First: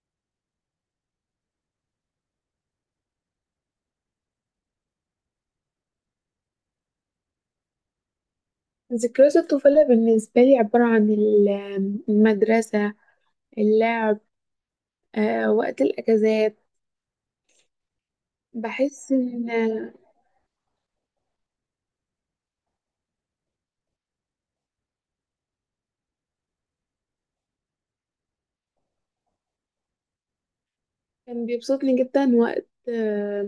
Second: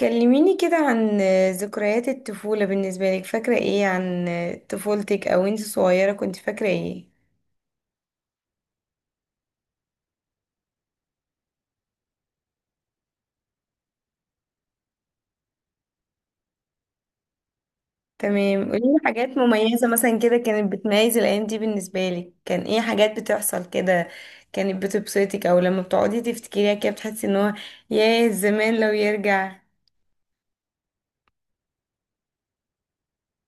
كلميني كده عن ذكريات الطفولة بالنسبة لك. فاكرة ايه عن طفولتك؟ او انت صغيرة كنت فاكرة ايه؟ ذكريات الطفولة بالنسبة لي عبارة عن المدرسة، اللعب، وقت الأجازات. تمام، قوليلي بحس حاجات إن مميزة مثلا كده، كانت بتميز الايام دي بالنسبة لك. كان ايه حاجات بتحصل كده كانت بتبسطك، او لما بتقعدي تفتكريها كده بتحسي ان هو ياه زمان لو يرجع. كان بيبسطني جدا وقت آه،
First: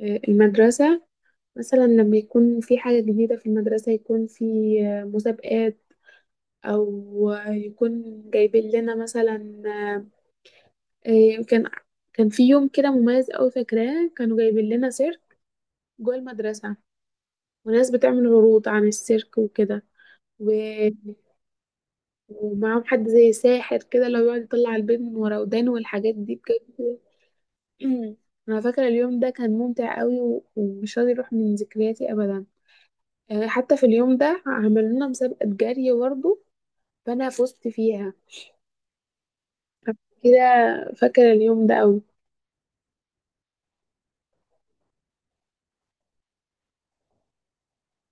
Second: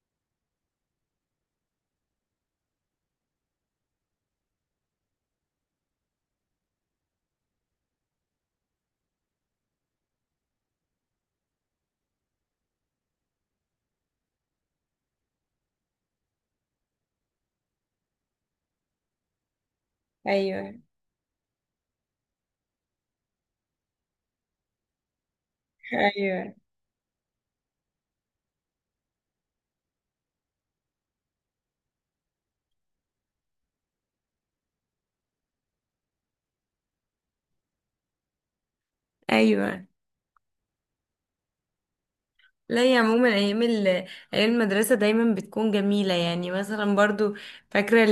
آه، المدرسة. مثلا لما يكون في حاجة جديدة في المدرسة يكون في مسابقات، أو يكون جايبين لنا مثلا آه، كان كان في يوم كده مميز أوي فاكراه، كانوا جايبين لنا سيرك جوه المدرسة، وناس بتعمل عروض عن السيرك وكده، ايوه. ومعاهم حد زي ساحر كده اللي هو بيقعد يطلع البيض من ورا ودانه والحاجات دي ايوه. بجد. انا فاكره اليوم ده كان ممتع قوي ومش راضي يروح من ذكرياتي ابدا. حتى في اليوم ده عملوا لنا مسابقه جري برضه، فانا فزت فيها ايوه. كده. فاكره اليوم ده قوي. لا، يا عموما ايام المدرسة دايما بتكون جميلة. يعني مثلا برضو فاكرة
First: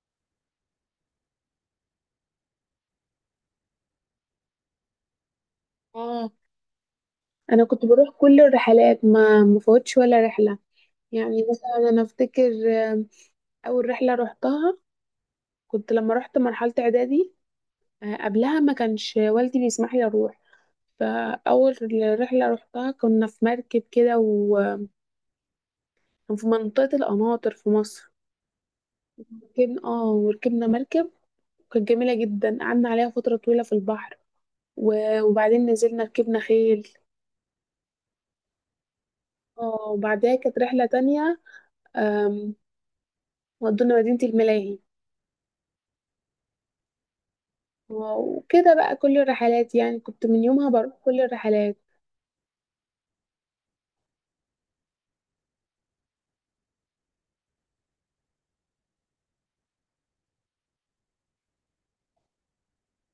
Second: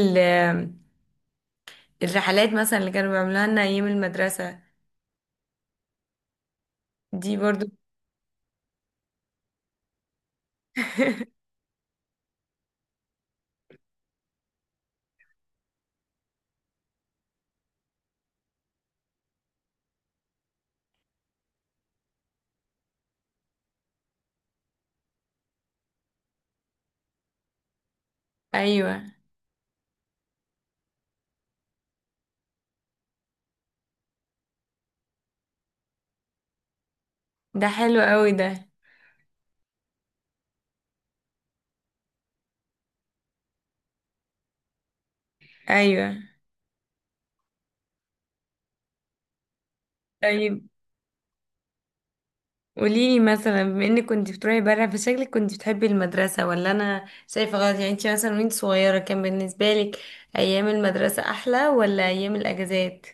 الرحلات مثلا اللي كانوا بيعملوها لنا ايام المدرسة اه، دي برضو. انا كنت بروح كل الرحلات ما مفوتش ولا رحله. يعني مثلا انا افتكر آه، اول رحله روحتها كنت لما رحت مرحله اعدادي. قبلها ما كانش والدي بيسمح لي اروح. فأول رحلة روحتها كنا في مركب كده، وفي منطقة القناطر في مصر. ايوه. ركبنا اه وركبنا مركب، كانت جميلة جدا، قعدنا عليها فترة طويلة في البحر، وبعدين نزلنا ركبنا خيل. ده حلو قوي ده. اه وبعدها كانت رحلة تانية، آم، ودونا مدينة الملاهي. ايوه. وكده بقى كل الرحلات، يعني كنت من طيب، يومها بروح كل الرحلات. قوليلي مثلا بما انك كنت بتروحي بره، فشكلك كنت بتحبي المدرسة ولا انا شايفة غلط؟ يعني انت مثلا وانت صغيرة كان بالنسبة لك ايام المدرسة احلى ولا ايام الاجازات؟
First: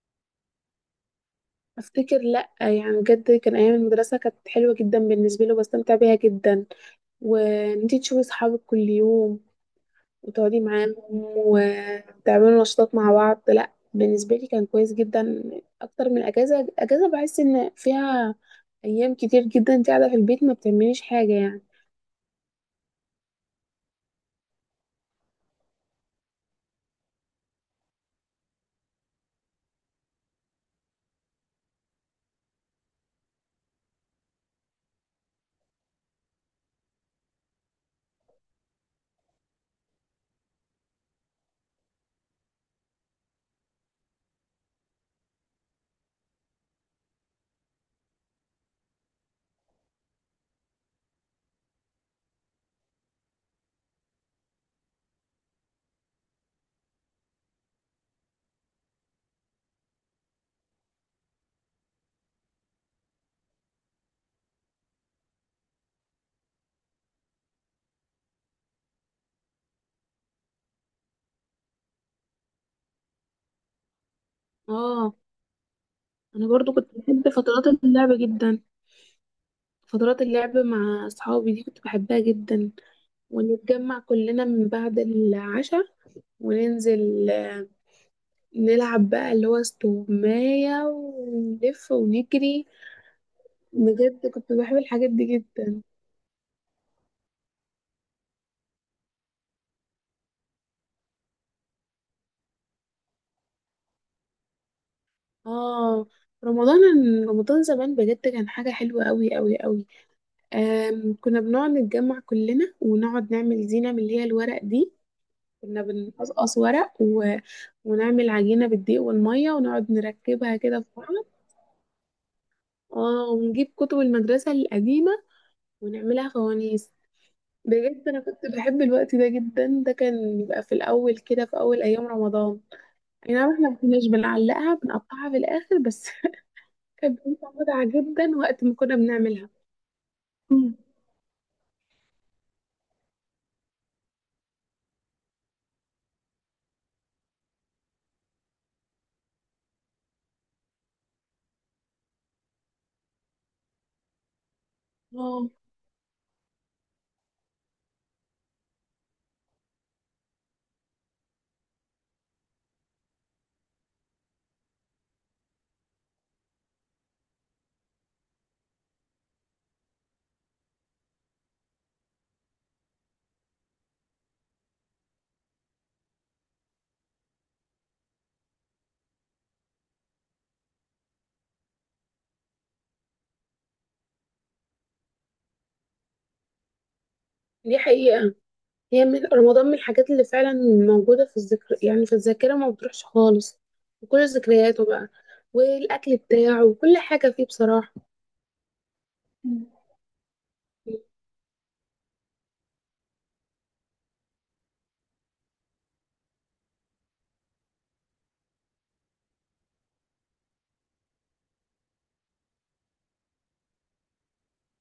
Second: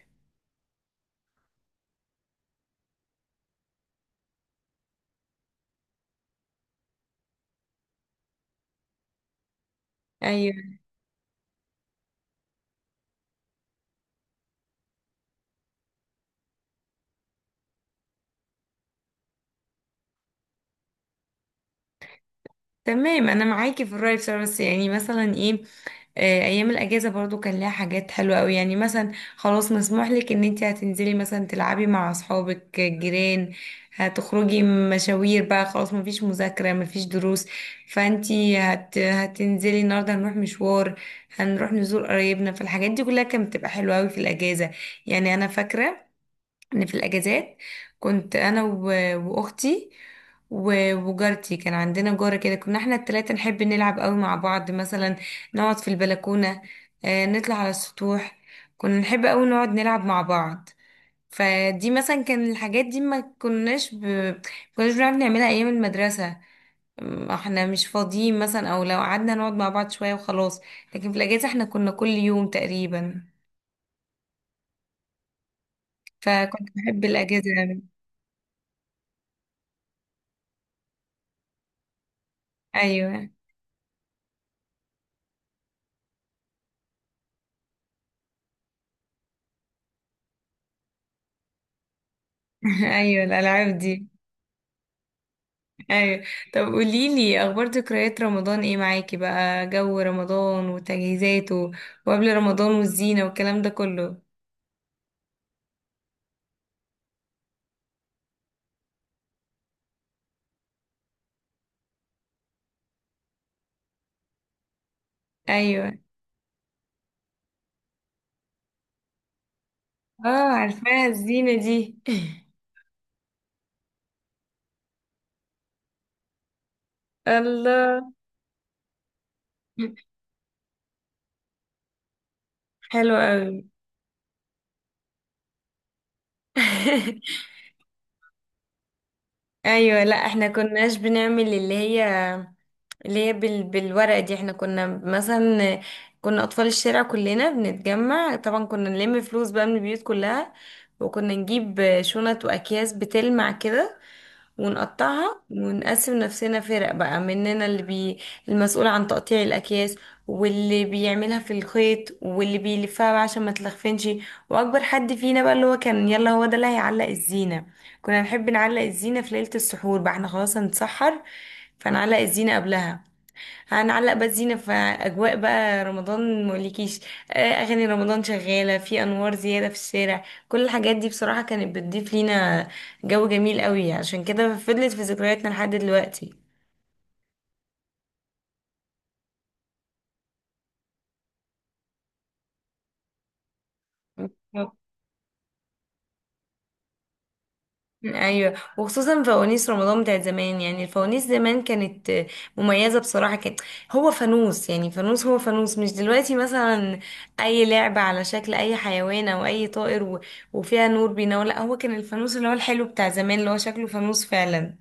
افتكر لا يعني بجد كان ايام المدرسه كانت حلوه جدا بالنسبه لي وبستمتع بيها جدا، وان انتي تشوفي صحابك كل يوم وتقعدي ايوه. معاهم وتعملوا نشاطات مع بعض. لا بالنسبة لي كان كويس جدا أكتر من أجازة. أجازة بحس إن فيها أيام كتير جدا أنت قاعدة في البيت ما بتعمليش حاجة يعني. تمام، انا معاكي في الرأي بصراحة. بس يعني مثلا ايه، ايام الاجازه برضو كان لها حاجات حلوه قوي. يعني مثلا خلاص مسموح لك ان انت هتنزلي مثلا تلعبي مع اصحابك الجيران، هتخرجي مشاوير بقى، خلاص مفيش مذاكره مفيش دروس. فانت هتنزلي النهارده، هنروح مشوار، هنروح نزور قرايبنا. فالحاجات دي كلها كانت بتبقى حلوه قوي في الاجازه. يعني انا فاكره ان في الاجازات كنت انا واختي وجارتي. كان عندنا جارة كده، كنا احنا التلاتة نحب نلعب قوي مع بعض. مثلا نقعد في البلكونة، نطلع على السطوح. كنا نحب قوي نقعد نلعب مع بعض. فدي مثلا كان الحاجات دي ما كناش بنعرف نعملها ايام المدرسة. احنا مش فاضيين مثلا، او لو قعدنا نقعد مع بعض شوية وخلاص. لكن في الاجازة احنا كنا كل يوم تقريبا. اه، أنا فكنت برضو كنت بحب بحب الاجازة فترات أوي. اللعب جدا. فترات اللعب مع أصحابي دي كنت بحبها جدا، ايوه. ونتجمع كلنا من بعد العشاء وننزل نلعب بقى اللي هو استغماية ونلف ونجري. ايوه، الالعاب دي. بجد كنت بحب الحاجات دي جدا. ايوه. طب قولي لي اخبار، ذكريات رمضان ايه معاكي بقى؟ جو رمضان وتجهيزاته وقبل رمضان والزينه والكلام ده كله. اه، رمضان. رمضان زمان بجد كان حاجة حلوة قوي قوي قوي. كنا بنقعد نتجمع كلنا ونقعد نعمل زينة من اللي هي الورق دي. كنا ايوه. بنقصقص ورق ونعمل عجينة بالدقيق والمية ونقعد اه، نركبها كده في عارفاها بعض. الزينه دي. اه ونجيب كتب المدرسة القديمة ونعملها فوانيس. بجد الله. أنا كنت بحب الوقت ده جدا. ده كان بيبقى في الأول كده، في أول أيام رمضان. حلوه أي نعم قوي. احنا ما كناش بنعلقها، بنقطعها في الآخر بس. كانت بتبقى متعة جدا وقت ما كنا بنعملها. ايوه. لا، احنا مم. كناش بنعمل اللي هي بالورقه دي. احنا كنا مثلا، كنا اطفال الشارع كلنا بنتجمع. طبعا كنا نلم فلوس بقى من البيوت كلها، وكنا نجيب شنط واكياس بتلمع كده ونقطعها اه ونقسم نفسنا فرق بقى. مننا المسؤول عن تقطيع الأكياس، واللي بيعملها في الخيط، واللي بيلفها بقى عشان ما تلخفنش. وأكبر حد فينا بقى اللي هو كان يلا هو ده اللي هيعلق الزينة. كنا نحب نعلق الزينة في ليلة السحور، بقى احنا خلاص هنتسحر فنعلق الزينة قبلها. هنعلق بقى الزينة في أجواء بقى رمضان، مقولكيش، أغاني رمضان شغالة، في أنوار زيادة في الشارع. كل الحاجات دي بصراحة كانت بتضيف لينا جو جميل قوي، عشان كده فضلت في ذكرياتنا لحد دلوقتي. دي حقيقة. هي من رمضان، من الحاجات اللي فعلا موجودة في الذكر يعني في الذاكرة ما بتروحش خالص. وكل ذكرياته بقى، والأكل بتاعه، وكل حاجة فيه بصراحة. ايوه، وخصوصا مم. فوانيس رمضان بتاعت زمان. يعني الفوانيس زمان كانت مميزه بصراحه. كان هو فانوس، يعني فانوس هو فانوس، مش دلوقتي مثلا اي لعبه على شكل اي حيوان او اي طائر وفيها نور بينور. لا، هو كان الفانوس اللي هو الحلو بتاع زمان، اللي هو شكله فانوس فعلا.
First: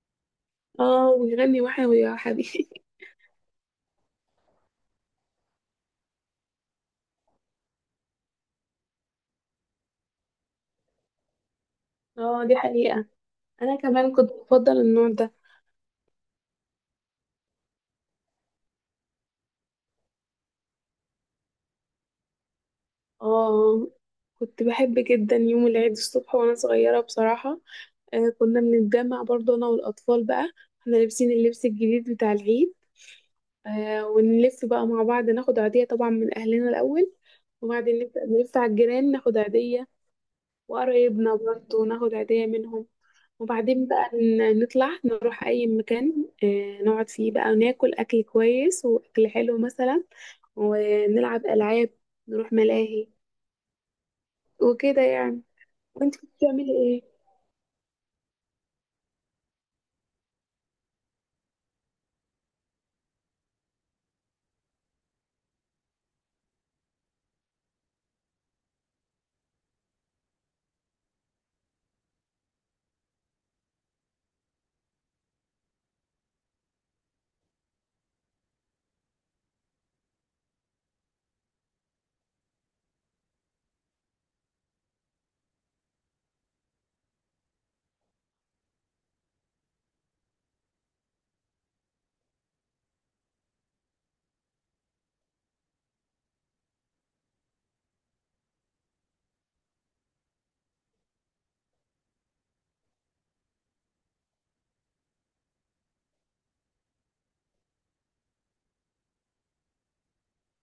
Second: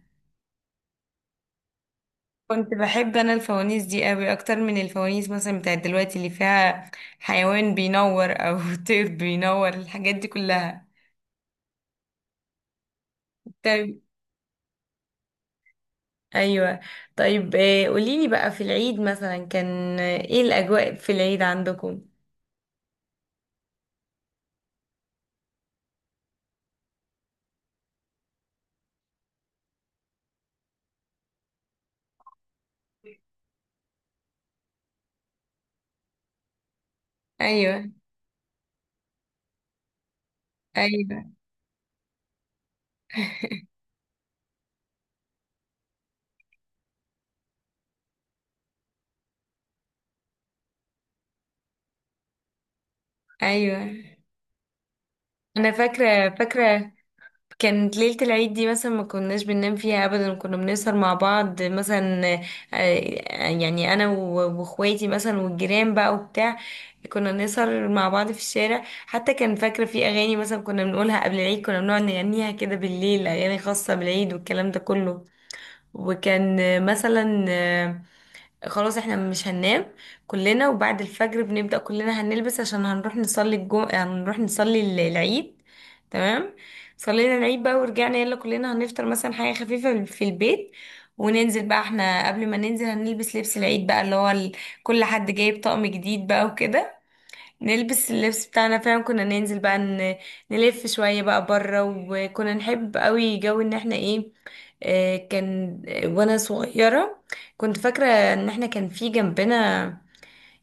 اه ويغني وحيوي يا كنت حبيبي. بحب انا الفوانيس دي قوي اكتر من الفوانيس مثلا بتاعت دلوقتي اللي فيها حيوان بينور او طير بينور، الحاجات دي كلها. اه دي حقيقة. أنا طيب. كمان كنت بفضل النوع ده. ايوه. طيب، قوليلي بقى في العيد مثلا كان ايه الاجواء في العيد عندكم؟ اه، كنت بحب جدا يوم العيد الصبح وأنا صغيرة بصراحة. آه كنا بنتجمع برضه أنا والأطفال بقى، احنا لابسين اللبس الجديد بتاع العيد. آه ونلف بقى مع بعض، ناخد عيدية طبعا من أهلنا الأول، ايوه. وبعدين نبدأ نلف على الجيران ناخد عيدية، ايوه. وقرايبنا برضه ناخد عيدية منهم. وبعدين بقى نطلع نروح أي مكان آه نقعد فيه بقى وناكل أكل كويس وأكل حلو مثلا، ونلعب ألعاب، نروح ملاهي، ايوه. وكده يعني. انا وانت فاكره كنت بتعملي فاكره. ايه؟ كانت ليله العيد دي مثلا ما كناش بننام فيها ابدا، كنا بنسهر مع بعض مثلا. يعني انا واخواتي مثلا والجيران بقى وبتاع. كنا نسهر مع بعض في الشارع حتى. كان فاكره في اغاني مثلا كنا بنقولها قبل العيد، كنا بنقعد نغنيها كده بالليل، اغاني خاصه بالعيد والكلام ده كله. وكان مثلا خلاص احنا مش هننام كلنا. وبعد الفجر بنبدأ كلنا هنلبس عشان هنروح نصلي العيد. تمام، صلينا العيد بقى ورجعنا، يلا كلنا هنفطر مثلا حاجة خفيفة في البيت، وننزل بقى. احنا قبل ما ننزل هنلبس لبس العيد بقى، كل حد جايب طقم جديد بقى وكده. نلبس اللبس بتاعنا فعلا، كنا ننزل بقى نلف شوية بقى بره. وكنا نحب قوي جو ان احنا ايه، كان وانا صغيرة كنت فاكرة ان احنا كان في جنبنا،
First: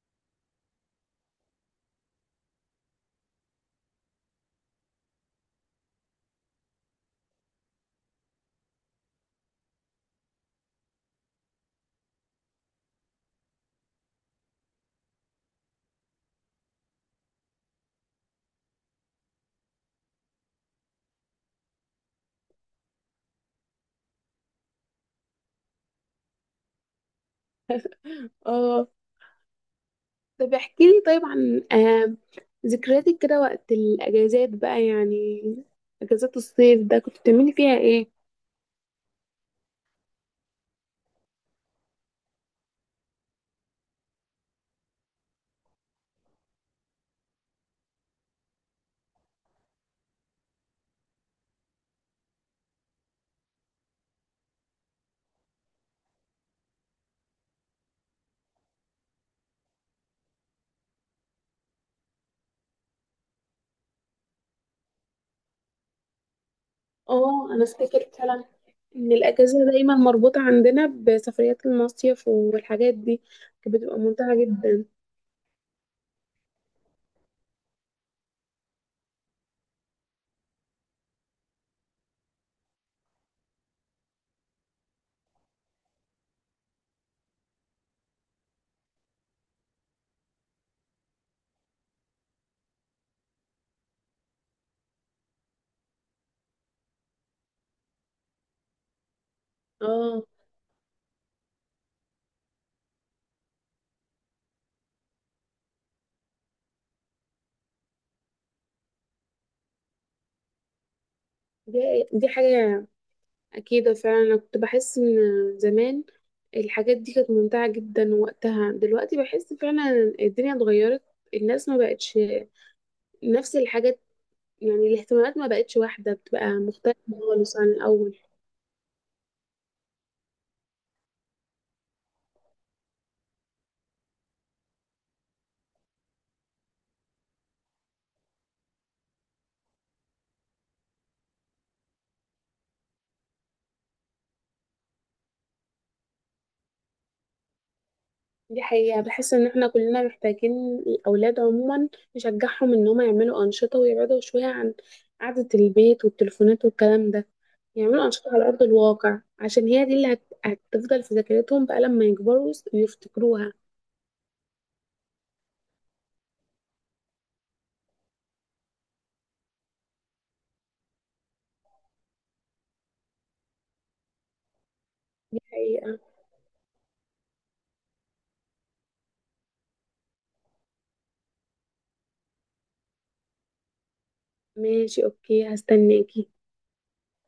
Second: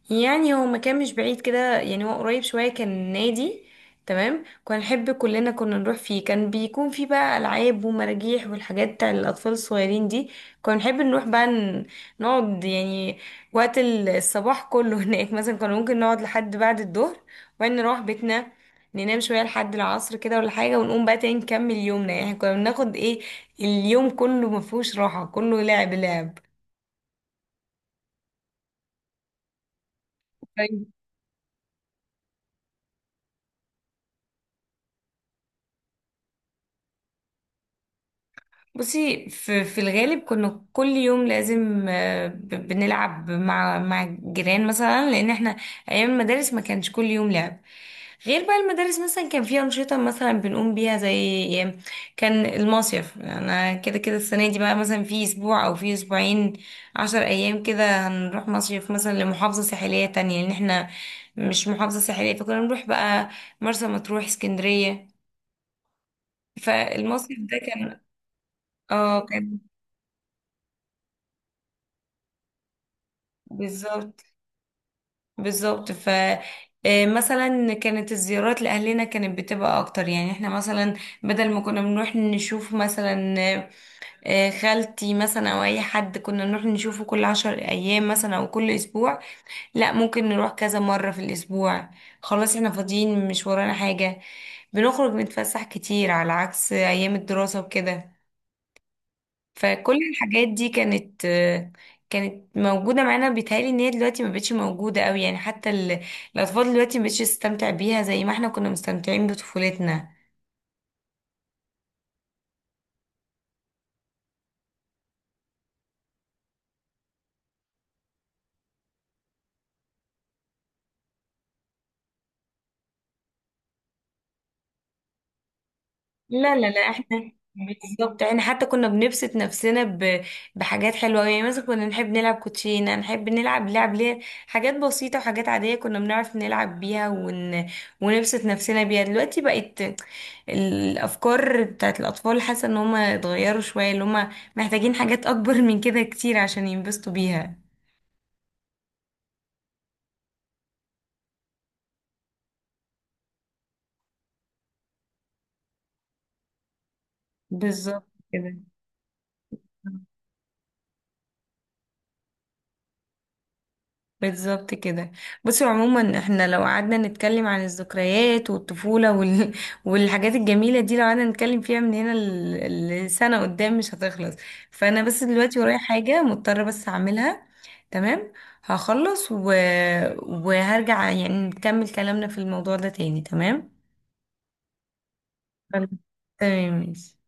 يعني هو مكان مش بعيد كده، يعني هو قريب شوية، كان نادي. تمام، كنا نحب كلنا كنا نروح فيه. كان بيكون فيه بقى ألعاب ومراجيح والحاجات بتاع الأطفال الصغيرين دي. كنا نحب نروح بقى نقعد يعني وقت الصباح كله هناك مثلا. كنا ممكن نقعد لحد بعد الظهر، وبعدين نروح بيتنا ننام شوية لحد العصر كده ولا حاجة، ونقوم بقى تاني نكمل يومنا. يعني كنا بناخد ايه، اليوم كله مفهوش راحة، كله لعب لعب. اه، طب احكي لي طيب عن آه ذكرياتك كده وقت الأجازات بقى، يعني أجازات الصيف ده كنت بتعملي فيها ايه؟ بصي، في الغالب كنا كل يوم لازم بنلعب مع الجيران مثلا، لان احنا ايام المدارس ما كانش كل يوم لعب. غير بقى المدارس مثلا كان فيها أنشطة مثلا بنقوم بيها زي كان المصيف. أنا كده كده السنة دي بقى مثلا في أسبوع أو في أسبوعين عشر أيام كده، هنروح مصيف مثلا لمحافظة ساحلية تانية، لأن احنا مش محافظة ساحلية. فكنا نروح بقى مرسى مطروح، اسكندرية. فالمصيف اه ده انا كان. افتكر فعلا ان اه، كان. الاجازه دايما مربوطه عندنا بسفريات المصيف والحاجات دي، كانت بتبقى بالظبط. ممتعه جدا. بالظبط، ف مثلا كانت الزيارات لأهلنا كانت بتبقى أكتر. يعني احنا مثلا بدل ما كنا بنروح نشوف مثلا خالتي مثلا أو أي حد، كنا نروح نشوفه كل عشر أيام مثلا أو كل أسبوع. لا، ممكن نروح كذا مرة في الأسبوع، خلاص احنا فاضيين مش ورانا حاجة. بنخرج نتفسح كتير على عكس أيام الدراسة وكده. فكل اه، الحاجات دي كانت موجودة معانا. بيتهيألي ان هي دلوقتي ما بقتش موجودة قوي. يعني حتى الأطفال دلوقتي ما بقتش تستمتع بيها زي ما احنا كنا مستمتعين بطفولتنا. دي, دي حاجه اكيده فعلا. انا كنت بحس ان زمان الحاجات دي كانت ممتعه جدا وقتها. دلوقتي بحس فعلا الدنيا اتغيرت، الناس ما بقتش نفس الحاجات، يعني الاهتمامات ما بقتش واحده، بتبقى لا لا لا، مختلفه احنا خالص عن الاول. بالظبط، احنا حتى كنا بنبسط نفسنا بحاجات حلوة أوي. يعني مثلا كنا نحب نلعب كوتشينة، نحب نلعب لعب ليه. حاجات بسيطة وحاجات عادية كنا بنعرف نلعب بيها ونبسط نفسنا بيها. دلوقتي بقت الأفكار بتاعت الأطفال، حاسة ان هما اتغيروا شوية، اللي هما محتاجين حاجات أكبر من كده كتير عشان ينبسطوا بيها. دي حقيقة. بحس ان احنا كلنا محتاجين الاولاد عموما نشجعهم ان هم يعملوا انشطة ويبعدوا شوية عن قعدة البيت والتليفونات والكلام ده. بالظبط يعملوا انشطة على كده. ارض الواقع عشان هي دي اللي هتفضل في ذاكرتهم بقى لما يكبروا ويفتكروها. بالظبط كده. بصي، عموما احنا لو قعدنا نتكلم عن الذكريات والطفولة والحاجات الجميلة دي، لو قعدنا نتكلم فيها من هنا لسنة قدام مش هتخلص. فانا بس دي دلوقتي ورايا حقيقة. حاجة مضطرة بس اعملها. تمام، هخلص وهرجع يعني نكمل كلامنا في الموضوع ده تاني. تمام. ماشي اوكي، خلاص. هستناكي. تمام ماشي.